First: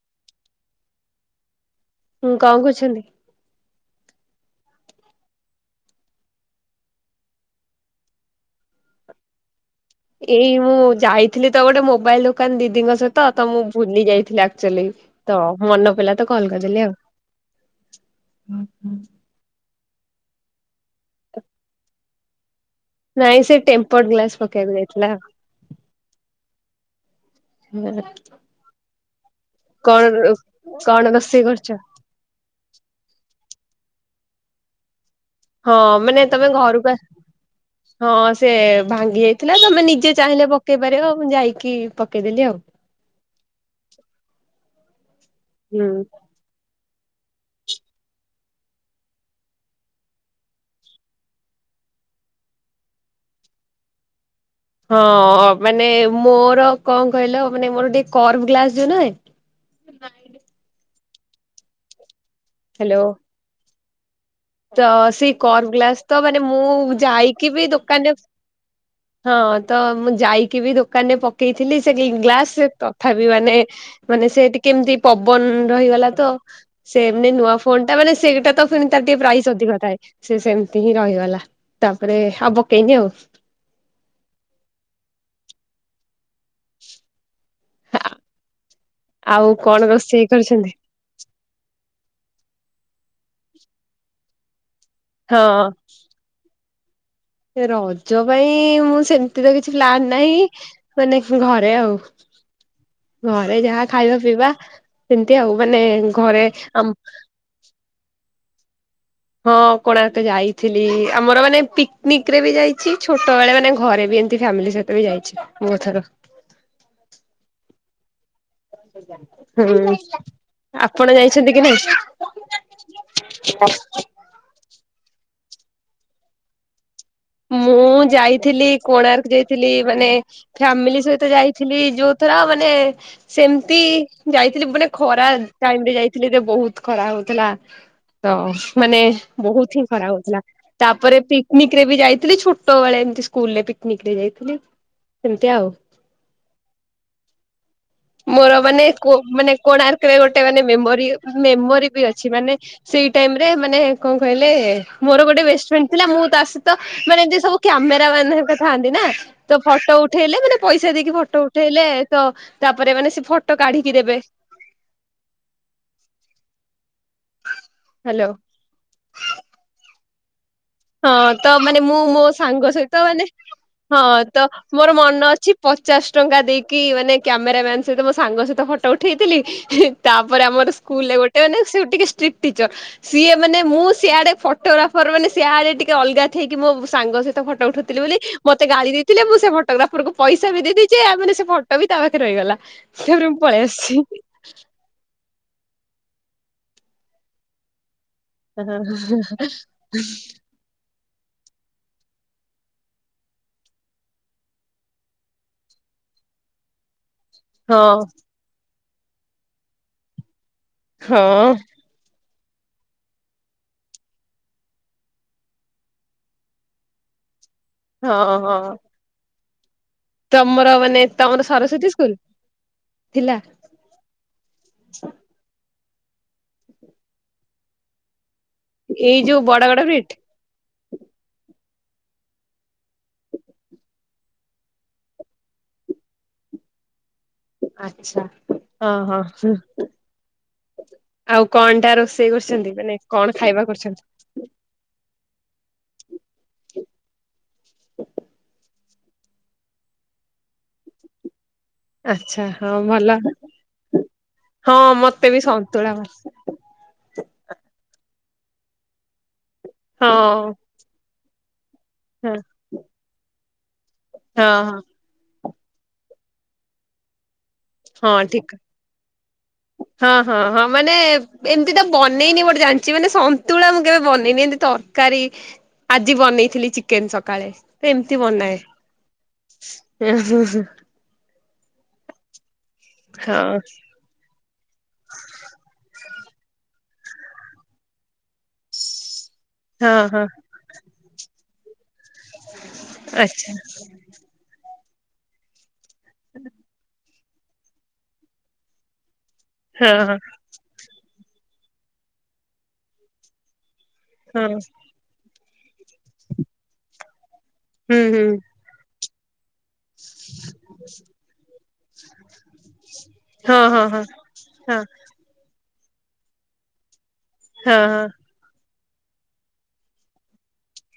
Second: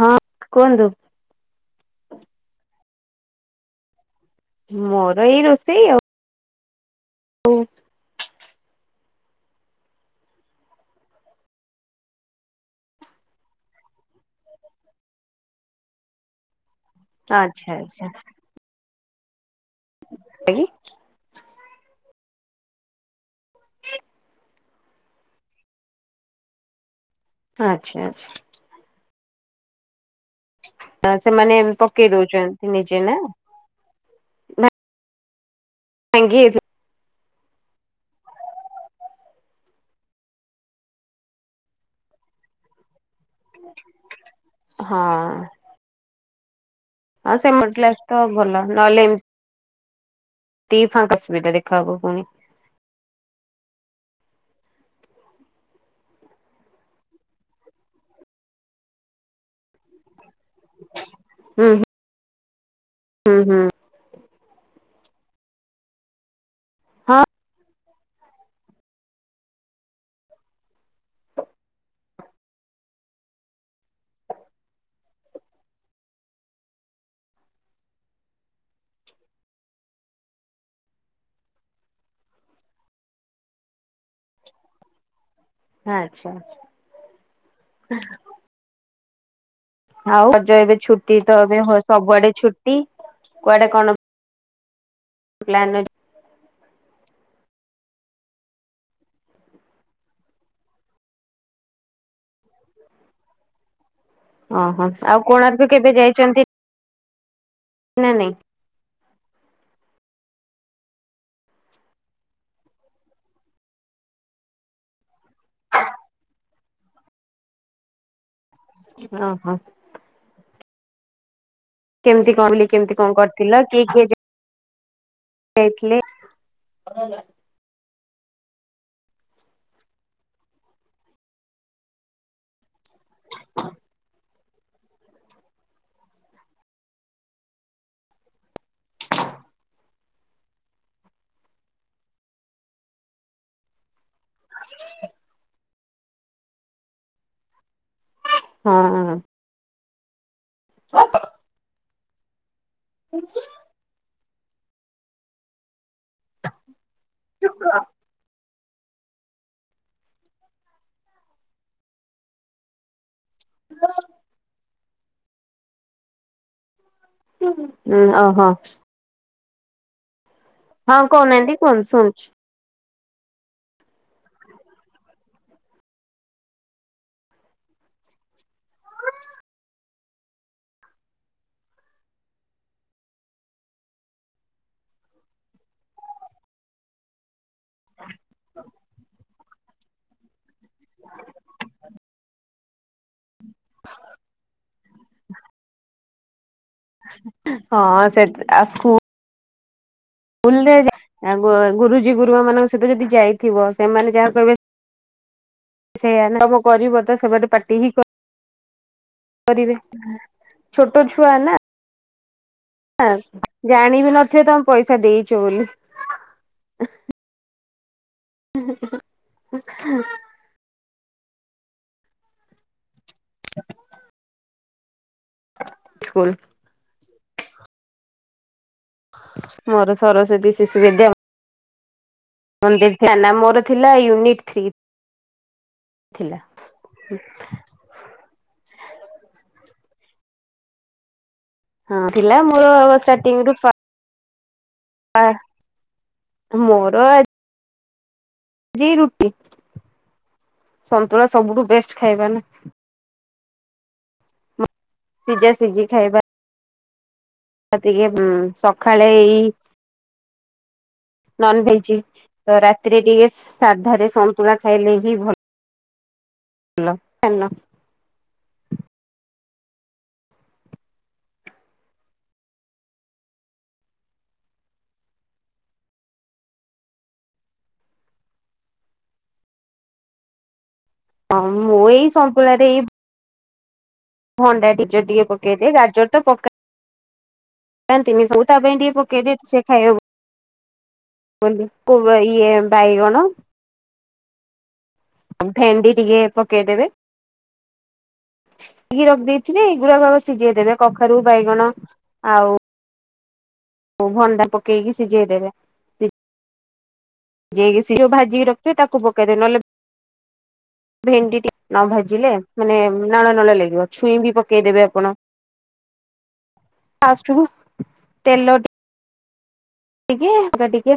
ହଁ କୁହନ୍ତୁ। ହୁଁ କଣ କଛନ୍ତି? ମୋର ଏଇ ରୋଷେଇ ଆଉ। ଓ। ଏଇ ମୁଁ ଯାଇଥିଲି ତ ଗୋଟେ ମୋବାଇଲ ଦୋକାନ ଦିଦିଙ୍କ ସହିତ ତ ମୁଁ ଭୁଲି ଯାଇଥିଲି ଆକ୍ଚୁଆଲି ତ ମନେ ପଡିଲା ତ କଲ କରିଦେଲି ଆଉ। ଆଚ୍ଛା ଆଛା। ହୁଁ [inaudible] [unintelligible] ନାଇଁ ସେ ଟେମ୍ପର୍ଡ ଗ୍ଲାସ ପକେଇବାକୁ ଯାଇ ନା। ଆଚ୍ଛା ଆଛା। କଣ ର? ତ ସେମାନେ ପକେଇ ଦଉଛନ୍ତି ନିଜେ ନା ହଁ ମାନେ ଭାଙ୍ଗି ତମେ ଘରକୁ ଆ ହଁ ସେ ଭାଙ୍ଗି ଯାଇଥିଲା ତମେ ନି ଯିଏ ଚାହିଁଲେ ପକେଇ ପାରିବ ଆଉ ମୁଁ ଯାଇକି ପକେଇଦେଲି ଆଉ। ହଁ। ହୁଁ। ହଁ ସେ ମଟକ୍ଲାସ ତ ଭଲ ନହେଲେ ଏମତି ତିଫାଁଙ୍କ ଅସୁବିତ ଦେଖାହବ ପୁଣି ହଁ ମାନେ ମୋର କଣ କହିଲ ମାନେ ମୋର ଟିକେ କର୍ଭ ଗ୍ଲାସ ଯୋଉ ନୁହେଁ ହୁଁ ହ୍ୟାଲୋ ହୁଁ ହୁଁ। ତ ସେଇ କର୍ଭ ଗ୍ଲାସ ତ ମା ମୁଁ ହଁ ଯାଇକି ବି ଦୋକାନରେ ହଁ ତ ମୁଁ ଯାଇକି ବି ଦୋକାନରେ ପକେଇଥିଲି ସେ ଗ୍ଲାସ ତଥାପି ମାନେ ମାନେ ସେ ଟିକେ ଏମିତି ପବନ ରହିଗଲା ତ ସେମ୍ ନୂଆ ଫୋନ ଟା ମାନେ ସେଟା ତ ଫୁଣି ତା ଗୋଟେ ପ୍ରାଇସ୍ ଅଧିକ ଥାଏ ସେ ସେମତି ହିଁ ରହିଗଲା ତାପରେ ଆଉ ପକେଇନି ଆଉ। ଆଚ୍ଛା, [inaudible] ଆଉ, କଣ ରୋଷେଇ ଆଉ ରଜ କରିଛନ୍ତି? ଏବେ ଛୁଟି ତ ଏବେ ସବୁଆଡେ ଛୁଟ ଟି କୁଆଡେ କଣ ହଁ, ପ୍ଲାନ ଏ ରଜ ପାଇଁ ମୁଁ ସେମିତି ତ କିଛି ପ୍ଲାନ ନାହିଁ, ମାନେ ଘରେ ଆଉ। ଘରେ ଯାହା ଖାଇବା ପିଇବା, ଅଛି ଓହୋ ସେମିତି ଆଉ କୋଣାର୍କ ମାନେ କେବେ ଯାଇଛନ୍ତି ଘରେ ଆମ୍ ନା, ନାଇଁ। ହଁ କୋଣାର୍କ ଯାଇଥିଲି। ଆମର ମାନେ ପିକନିକ ରେ ବି ଯାଇଛି ଛୋଟ ବଳେ ମାନେ ଘରେ ବି ଏମତି ଫ୍ୟାମିଲି ସହିତ ବି ଯାଇଚି ଦି ଥର। ହଁ। ଆପଣ ଯାଇ କେମତି କଣ ବୁଲିକି, କେମତି କଣ କରିଥିଲ? କି କିଏ ଯ ଯାଇଥିଲେ? ମୁଁ ଯାଇଥିଲି, କୋଣାର୍କ ଯାଇଥିଲି ମାନେ ଫ୍ୟାମିଲି ସହିତ ଯାଇଥିଲି। ଯୋଉଥର ମାନେ ସେମିତି ଯାଇଥିଲି ମାନେ ଖରା ଟାଇମ ରେ ଯାଇଥିଲି ଯେ ବହୁତ ଖରା ହଉଥିଲା। ତ ମାନେ ବହୁତ ହିଁ ଖରା ହଉଥିଲା। ତାପରେ ପିକନିକ ରେ ବି ଯାଇ ଲି ଛୋଟବେଳେ ଏମିତି ସ୍କୁଲରେ ପିକନିକ। ଯାଇଥିଲି। ସେମିତି ଆଉ। ମୋର ହଁ ମାନେ, କୋ ହଁ ମାନେ କୋଣାର୍କ ର୍କରେ ଗୋଟେ ରେ ମାନେ ମେମୋରି ମେମୋରି ବି ଅଛି ମାନେ ସେଇ ଟାଇମରେ ମାନେ କଣ କହିଲେ, ମୋର ଗୋଟେ ବେଷ୍ଟ ଫ୍ରେଣ୍ଡ ଥିଲା ମୁଁ ତା ସହିତ ମାନେ ଏମିତି ସବୁ କ୍ୟାମେରା ମାନେଙ୍କ ଥାନ୍ତି ନା ତ ଫଟ ଉଠେଇଲେ ମାନେ ପଇସା ଦେଇକି ଫଟ ଉଠେଇଲେ, ତ ତାପରେ ମାନେ ସେ ଫଟ ଟ କାଢିକି ଦେବେ। [inaudible] ହୁଁ, ହ୍ୟାଲୋ ଓହୋ। ହଁ, କହୁନାହାନ୍ତି ତ କୁହନ୍ତୁ ମାନେ ମୁଁ ମୋ ଶୁଣୁଛି। ସାଙ୍ଗ ସହିତ ତ ମାନେ, ହଁ ତ ମୋର ମନ ଅଛି, ପଚାଶ ଟଙ୍କା ଦେଇକି ମାନେ କ୍ୟାମେରା ମ୍ୟାନ ସହିତ ମୋ ସାଙ୍ଗ ସହିତ ଫଟ ଉଠେଇଥିଲି, ତାପରେ ଆମର ସ୍କୁଲରେ ଗୋଟେ ମାନେ ଟିକେ ସ୍ଟ୍ରିକ୍ଟ ଟିଚର ସିଏ ମାନେ ମୁଁ ସିଆଡେ ଫଟୋଗ୍ରାଫର ମାନେ ସେୟାରେ ଟିକେ ଅଲଗା ଥେଇକି ମୋ ସାଙ୍ଗ ସହିତ ତ ଫଟୋ ଉଠୋଉଥିଲି ବୋଲି ମତେ ଗାଳି ଦେଇଥିଲେ। ଏତେ ଫଟୋଗ୍ରାଫରଙ୍କୁ ପଇସ ବି ଦେଇ ଦେଇଚି, ମାନେ ସେ ଫଟୋ ବି ତା ପାଖରେ ରହିଗଲା। [unintelligible] ପଳେଇ ଆସିଚି। ହଁ। ସେ ଆ [unintelligible] ସ୍କୁଲରେ ଏଁ ଗୁ ଗୁରୁଜୀ ଗୁରୁମା ମାନଙ୍କ ସହିତ ଯଦି ଯାଇଥିବ ସେମାନେ ଯାହା କହିବେ ସେୟା ନା କରିବନା? ତ ସେ ବାଟ ପାଟି ହଁ ହିଁ କର ପାରିବେ। ଛୋଟ ଛୁଆଁ ହଁ ନା। ନା ଜାଣିବି ନଥିବେ ତମେ ପଇସା ଦେଇଛ ବୋଲି। ହଁ ହଁ‌ ତମର‌ ମାନେ ତମର ସରସ୍ଵତୀ ସ୍କୁଲ? ଥିଲା। [unintelligible] ସ୍କୁଲ ଏଇ ଯୋଉ ବଡ ଗଡ ମୋର ବ୍ରିଟ ସରସ୍ଵତୀ ଶିଶୁ ବିଦ୍ୟା ମନ୍ଦିର ନାନା ମୋର ଥିଲା ୟୁନିଟ ଥ୍ରୀ ଥିଲା। ଆଚ୍ଛା ହଁ ହଁ [inaudible] ଆଉ କଣ ଟା ହଁ ଥିଲା ରୋଷେଇ ମୋର କରୁଛନ୍ତି ମାନେ କଣ ଖାଇବା କରୁଛନ୍ତି। ଆ ମୋର ଆ ଜି ରୁଟି ସନ୍ତୁଳା ସବୁ ଠୁ ଆଚ୍ଛା ହଁ ଭଲ। ହଁ ମତେ ବି ସିଝା ସନ୍ତୁଳା ଭ [inaudible] ତିକେ ଉଁ ସକାଳେ ଏଇ ହଁ ନନ ଭେ ଚି ହଁ ରାତିରେ ଟିକେ ସାଧାରେ ସନ୍ତୁଳା ହଁ ହଁ ଖାଇଲେ ହିଁ ଭଲ [unintelligible] ହଁ ଠିକ ହଁ ହଁ ହଁ ମାନେ ଏମତି ତ ବନେଇନି ଗୋଟେ ଜାଣିଛି ମାନେ ସନ୍ତୁଳା ମୁଁ କେବେ ବନେଇନି ଏମତି ତରକାରୀ ଆଜି ବନେଇଥିଲି ଚିକେନ ସକାଳେ ତ ଏମତି ବନାଏ ଉଁ ହୁଁ ହୁଁ ହଁ ମୁଁ ଏଇ ସନ୍ତୁଳା ରେ ଏ ହଁ ଭଣ୍ଡା ଟିଜ ଟିକେ ପକେଇ ଦିଏ ଗାଜର ତ ପକା ନା ତା ପାଇଁ ଟିକେ ପକେଇ ଦିଏ। ହଁ ହଁ ବୋଲି କୁବ ଇଏ ବାଇଗଣ ଆଚ୍ଛା ଭେଣ୍ଡି, ଟିକେ ପକେଇଦେବେ ଟିକେ ରଖିଦେଇ ରଖିଦେଇ ହଁ ହଁ ଗୁଡକକୁ ସିଝେଇ ଦେବେ କଖାରୁ ବାଇଗଣ ଆଉ ଓ ଭଣ୍ଡା ହଁ ପକେଇକି ସିଝେଇଦେବେ। ସେ ଯେ କି ହୁଁ [inaudible] ହୁଁ ଭାଜିିକି ରଖିବେ ତାକୁ ପକା କରେ ନଲେ [inaudible] [unintelligible] ଭେଣ୍ଡିଟି ନ ଭାଜିଲେ ମାନେ ନାଳ ନଳ ହଁ ହଁ ଲାଗିବ ହଁ ଛୁଇଁ ବି ହଁ ପକେଇଦେବେ ଆପଣ । ଫାଷ୍ଟ ସବୁ ହଁ ହଁ ତେଲ ଟିକେ [inaudible]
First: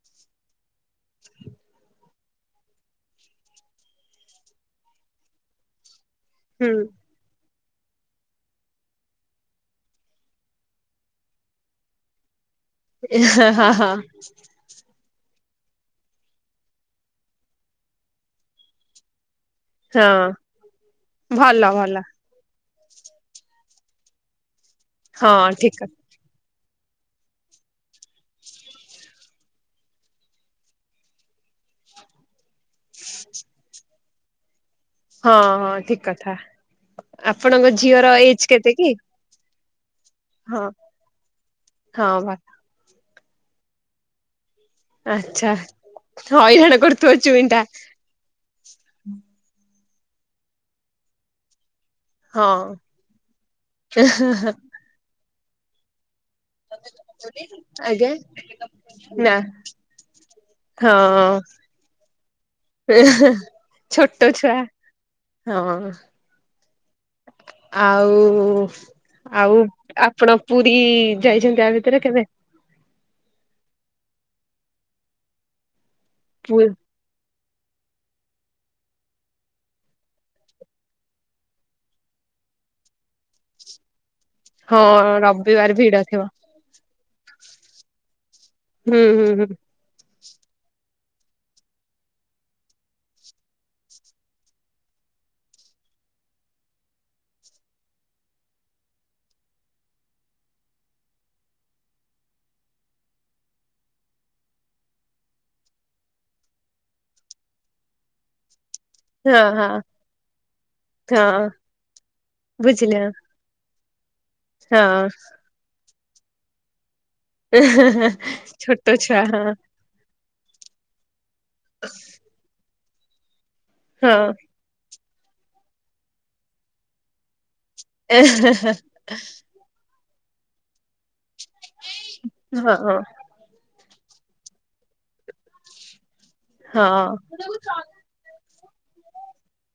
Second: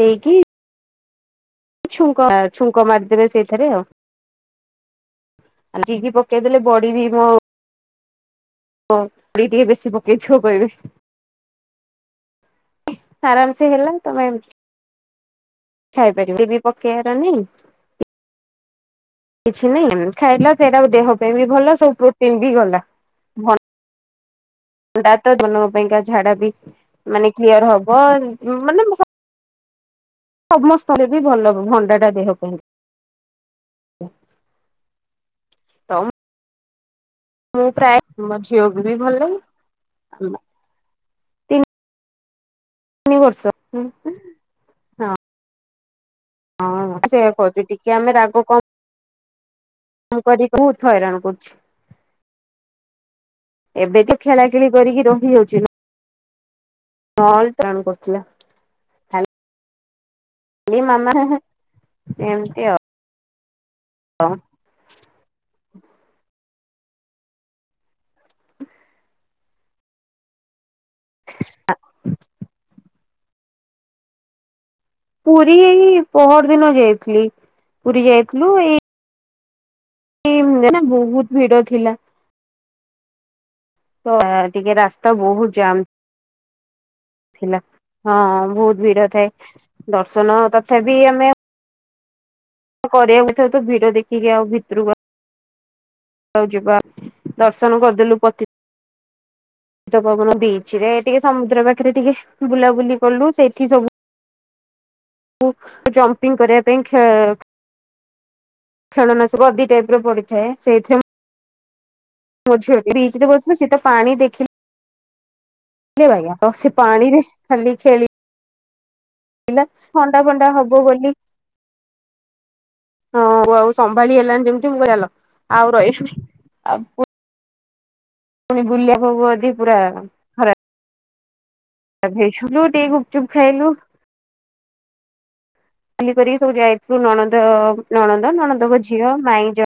ଦେଇକି ଛୁଙ୍କ, ଛୁଙ୍କ ମାରିଦେବେ ସେଇଥିରେ ଆଉ, କେତେବେଲେ ହୁଁ ବଢ଼ି ବି ମୁ ହ [inaudible] ଟିକେ ବେଶୀ ପକେଇଦେବ କହିବେ ଏ ଆରାମ ହଁ ସେ ହଁ ହା ହା ହେଲା ତମେ ଖାଇପାରିବ ଏବେ ପକେଇବାର ନି କିଛି ନହିଁ ହଁ ଖାଇଲା ସେଇଟା ଦେହ ପାଇଁ ବି ଭଲ ସବୁ ପ୍ରୋଟିନ ବି ଗଲା। ଭଲ ହେଟା ତ ହଁ ଭଲ ଠିକ ହେବାପାଇଁ ଝାଡ଼ା ବି ମାନେ କ୍ଲିୟର ହବ ମାନେ ମୁ ସ ସମସ୍ତରେ ବି ଭଲ ଭଣ୍ଡା ଟା ଦେହ ପାଇଁ। [inaudible] [inaudible] ହଁ ହଁ ତ ଠିକ କଥା, ମୁଁ ଆପଣଙ୍କ ପ୍ରାୟ ଝିଅର ମୋ ଏଜ କେତେ ଝିଅକୁ କି? ବି ଭଲ ଲାଗେ ହଁ ହଁ ଭଲ ତିନି ବର୍ଷ। ଆଚ୍ଛା ହଇରାଣ ହଁ କରୁଥିବ ସେଇଆ ଚୁଇଁ ଟା କହୁଛି ଟିକେ ହୁଁ ମୁ କରି ବୋହୁତ ହଇରାଣ କରୁଛି, ହଁ ଏବେ ତ ଖେଳାଖେଳି କରିକି ରହିି ଯାଉଛି ଚ [inaudible] ଆ୍ଞା କରୁଥିଲା। ନା ଖାଲି ମାମା ହଁ ଏମିତି ଛୋଟ ଆଉ ଛୁଆ ହଁ। ଆଉ ଆଉ ଆପଣ ପୁ ରୀ ଯାଇଛନ୍ତି ଆ ଭିତରେ କେବେ? ପୁରୀ ଏଇ ପହର ଦିନ ଯାଇଥିଲି। ପୁରୀ ଯାଇଥିଲୁ ଏଇ ଇମ୍ ଦିନ ବହୁତ୍ ଭିଡ଼ ଥିଲା। ତ ଏ ଟିକେ ହଁ ରାସ୍ତା ବହୁତ ରବିବାର ଜାମ। [inaudible] ଥିଲା ହଁ ବହୁତ ହୁଁ ଭିଡ ହୁଁ ଥାଏ ହୁଁ ଦ ଶୁନ ତଥାପି ଆମେ କରିବାକୁ ଥିବ ତୁ ଭିଡ ଦେଖିକି ଆଉ ଭିତରକୁ ଆଉ ଜିବା ଦର୍ଶନ କରିଦେଲୁ ପତି ତିତ ପାବନ, ବିଚ ରେ ଟିକେ ସମୁଦ୍ର ପାଖରେ ଟିକେ ବୁଲାବୁଲି କଲୁ ସେଇଠି ସବୁ ଙ୍କୁ ଜମ୍ପିଂ କରିବା ପାଇଁ ଖେ ଖେଳନା ହଁ ଶବୁ ଅଧି ହଁ ଟାଇପ୍ ର ପଡିଥାଏ ସେଇଥିରେ [inaudible] ବୁଝିଗଲି ବୁଝିଲି ହଁ ବ୍ରିଜ୍ ରେ ବସିଲେ ସେତ ପାଣି ଦେଖି [inaudible] ରେ ବାୟା ଲସି ପାଣିରେ ଖାଲି ଖେଳି ଛୋଟ ଛୁଆ ଥଣ୍ଡା ଫଣ୍ଡା ହବ ବୋଲି ହଁ ସମ୍ଭାଳି ହେଲାଣି ଯେମିତି ମୁଁ କଇଲି ଚାଲ। ଆଉ ରଇଛି ଆ ପୁ ପୁଣି ଗୁଲିଆକୁ ଗଦି ପୁରା ହରା ଗାଧେଇ ଛୁଲୁ ହଁ ଟିକେ ହଁ ଗୁପଚୁପ ଖାଇଲୁ। ହରିକା ସବୁ ହଁ ଯାଇଥିଲୁ ନଣନ୍ଦ ନଣନ୍ଦ ନଣ ତମ ଝିଅ ମାଇଁ ଯ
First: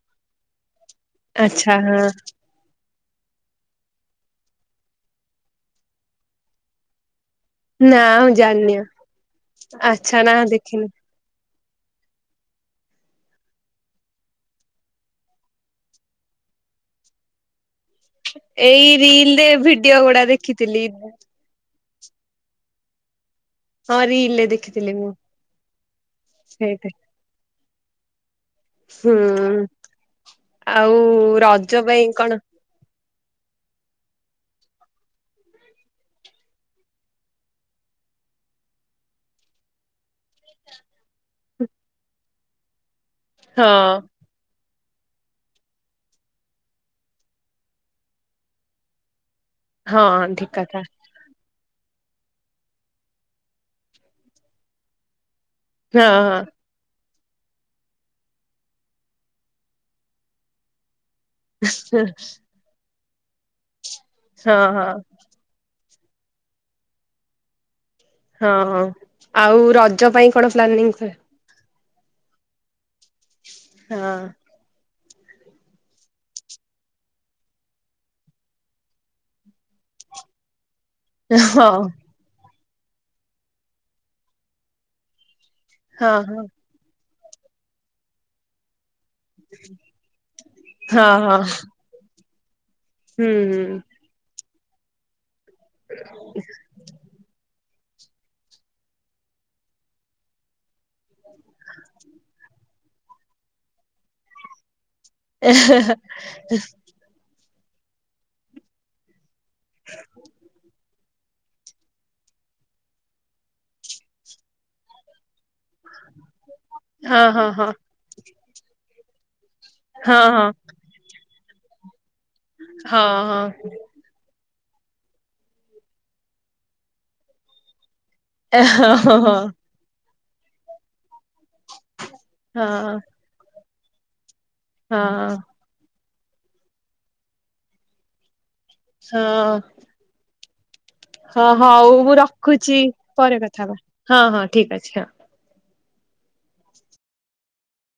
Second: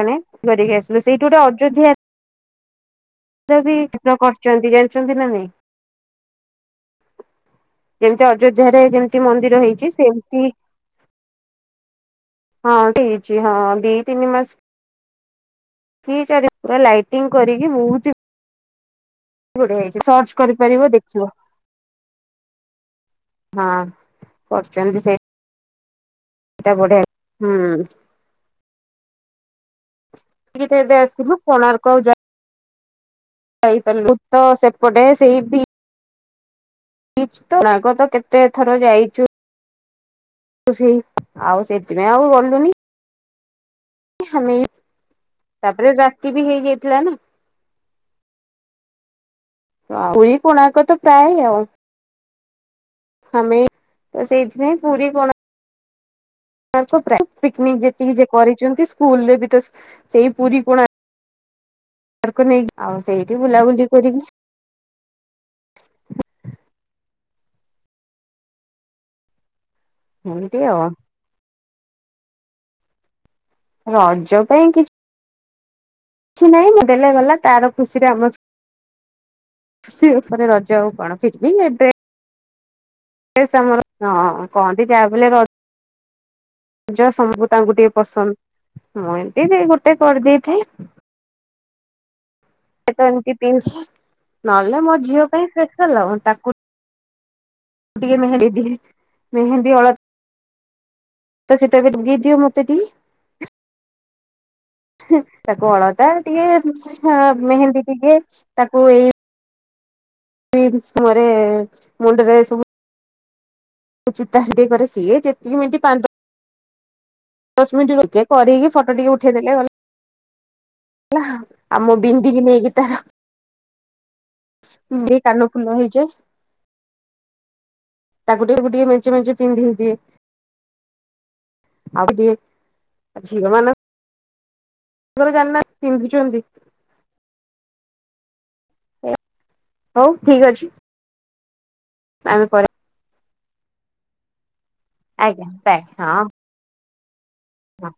ମାନେ [unintelligible] ଆସ ସେଇଟି ଗୋଟେ ଆଚ୍ଛା ଅଯୋଧ୍ୟା ହଁ ବି କରଚନ୍ତି ଜାଣିଚନ୍ତି ନା ନାଇଁ। ନା ଯେମତି ମୁଁ ଜାଣିନି ଅଯୋଧ୍ୟାରେ ଯେମତି ମନ୍ଦିର ହେଇଚି ଆଚ୍ଛା ନା ସେମତି। ଦେଖିନି। ହଁ ସେ ହେଇଚି ହଁ ଦି ତିନି ମାସ କି ଚାରି ଲାଇଟିଙ୍ଗ କରିକି ବୋହୁତ ଏଇ ରିଲରେ ଭିଡିଓ ଗୁଡା ସର୍ଚ୍ଚ କରିପାରିବ ଦେଖିଥିଲି। ଦେଖିବ ହଁ ରିଲରେ ଦେଖିଥିଲି କରିଛନ୍ତି ମୁଁ। ସେଇଟା ବଢିଆ ହୁଁ। ହୁଁ ଟିକେ ଏବେ ଆଉ ଆସିଲୁ ରଜ କୋଣାର୍କ ଆଉ ପାଇଁ କଣ ଯା ପାରିଲୁ ଭୁତ ସେପଟେ ସେଇଭି ତ ତାଙ୍କ ତ କେତେ ଥର ଯାଇଛୁ ତ ସେଇ ଆଉ ସେଥିପାଇଁ ଆଉ ଗଲୁ କୁନି ହଁ। ତାପରେ ରାତି ବି ହେଇଯାଇଥିଲା ନା। ହଁ କୁରୀ ଠିକ କଥା କୋଣାର୍କ ତ ପ୍ରାୟ ଆଉ। ଆମେ ତ ସେଇଥି ପାଇଁ ପୁରୀ କୋଣା ହଁ ହଁ। ପିକନିକ୍ ଯେତିକି ଯେ କରିଛନ୍ତି ସ୍କୁଲରେ ବି ତ ସେଇ ପୁରୀ କୋଣା [inaudible] ଆଉ ସେଇଠି ବୁଲାବୁଲି କରିକି ହଁ ହଁ। ହଁ ହଁ ଆଉ ର ରଜ ପାଇଁ କଣ ଏମିତି ଆଉ ପ୍ଲାନିଂ କୁହେ। ହଁ ରଜ ପାଇଁ କିଛି କିଛି ନାହିଁ ମ ଦେଲେ ଗଲା ତାର ଖୁସିରେ ଆମ ଖୁସି ର ଉପରେ ରଜ ଆଉ। କଣ ଫିର୍ବି ହଁ। ଏବେ ସେ ମୋର ହଁ କହନ୍ତି। ଯାହା ବି ହେଲେ ର ହଁ ହଁ। ଯାହା ସମକୁ ତାଙ୍କୁ ଟିକେ ପସନ୍ଦ। ମୁଁ ଏମତି ଗୋଟେ କରିଦେଇଥି। ହଁ ହଁ ଏ ତ ଏମିତି ହୁଁ ପି ନହେଲେ ମୋ ଝିଅ ପାଇଁ ଶେଷ ଲ ତାକୁ ଟିକେ ମେହେନ୍ଦୀ ମେହେନ୍ଦୀ ଅଳ ତ ସେତେ ବେଗି ଦିଅ ମୋତେ ଦି ହୁଁ ତାକୁ ଅଳତା ଟିକେ ଏ ମେହେନ୍ଦୀ ଟିକେ ତାକୁ ଏଇ [unintelligible] ମୁହଁ ରେ ମୁଣ୍ଡରେ ସବୁ ଚିତା ହଏ କରେ। ସିଏ ଯେତିକି ମିଣ୍ଟି ପାନ୍ଦ ହଁ ହଁ ହଁ। କରିକି ଫଟୋ ଟିକେ ଉଠେଇ ଦେଲେ ଗଲା। ହଁ ହଁ। ଆମ ବିନ୍ଦିକି ନେଇକି ତାର ହଁ ହଁ ମୁଁ କାନ ଫୁଲ ହେଇଯାଏ। ତାକୁ ଟିକେ ଟିକେ ହଁ ମେଞ୍ଚେ ହଁ ମେଞ୍ଚେ ହଁ ପିନ୍ଧେଇ ଦିଏ। ଆଉ ଟି ହଁ। ଝିଅ ମାନ ଘରେ ଜାନ [inaudible] ପିନ୍ଧି ଛନ୍ତି ହଁ। ଠିକ୍ ଅଛି। ହଁ। ହଉ ମୁଁ ଆମେ ପରେ ରଖୁଛି, ପରେ କ [unintelligible] ହଁ, ହଁ। ଠିକ ଅଛି, ହଁ। ତାଏ, ହଁ। ନା।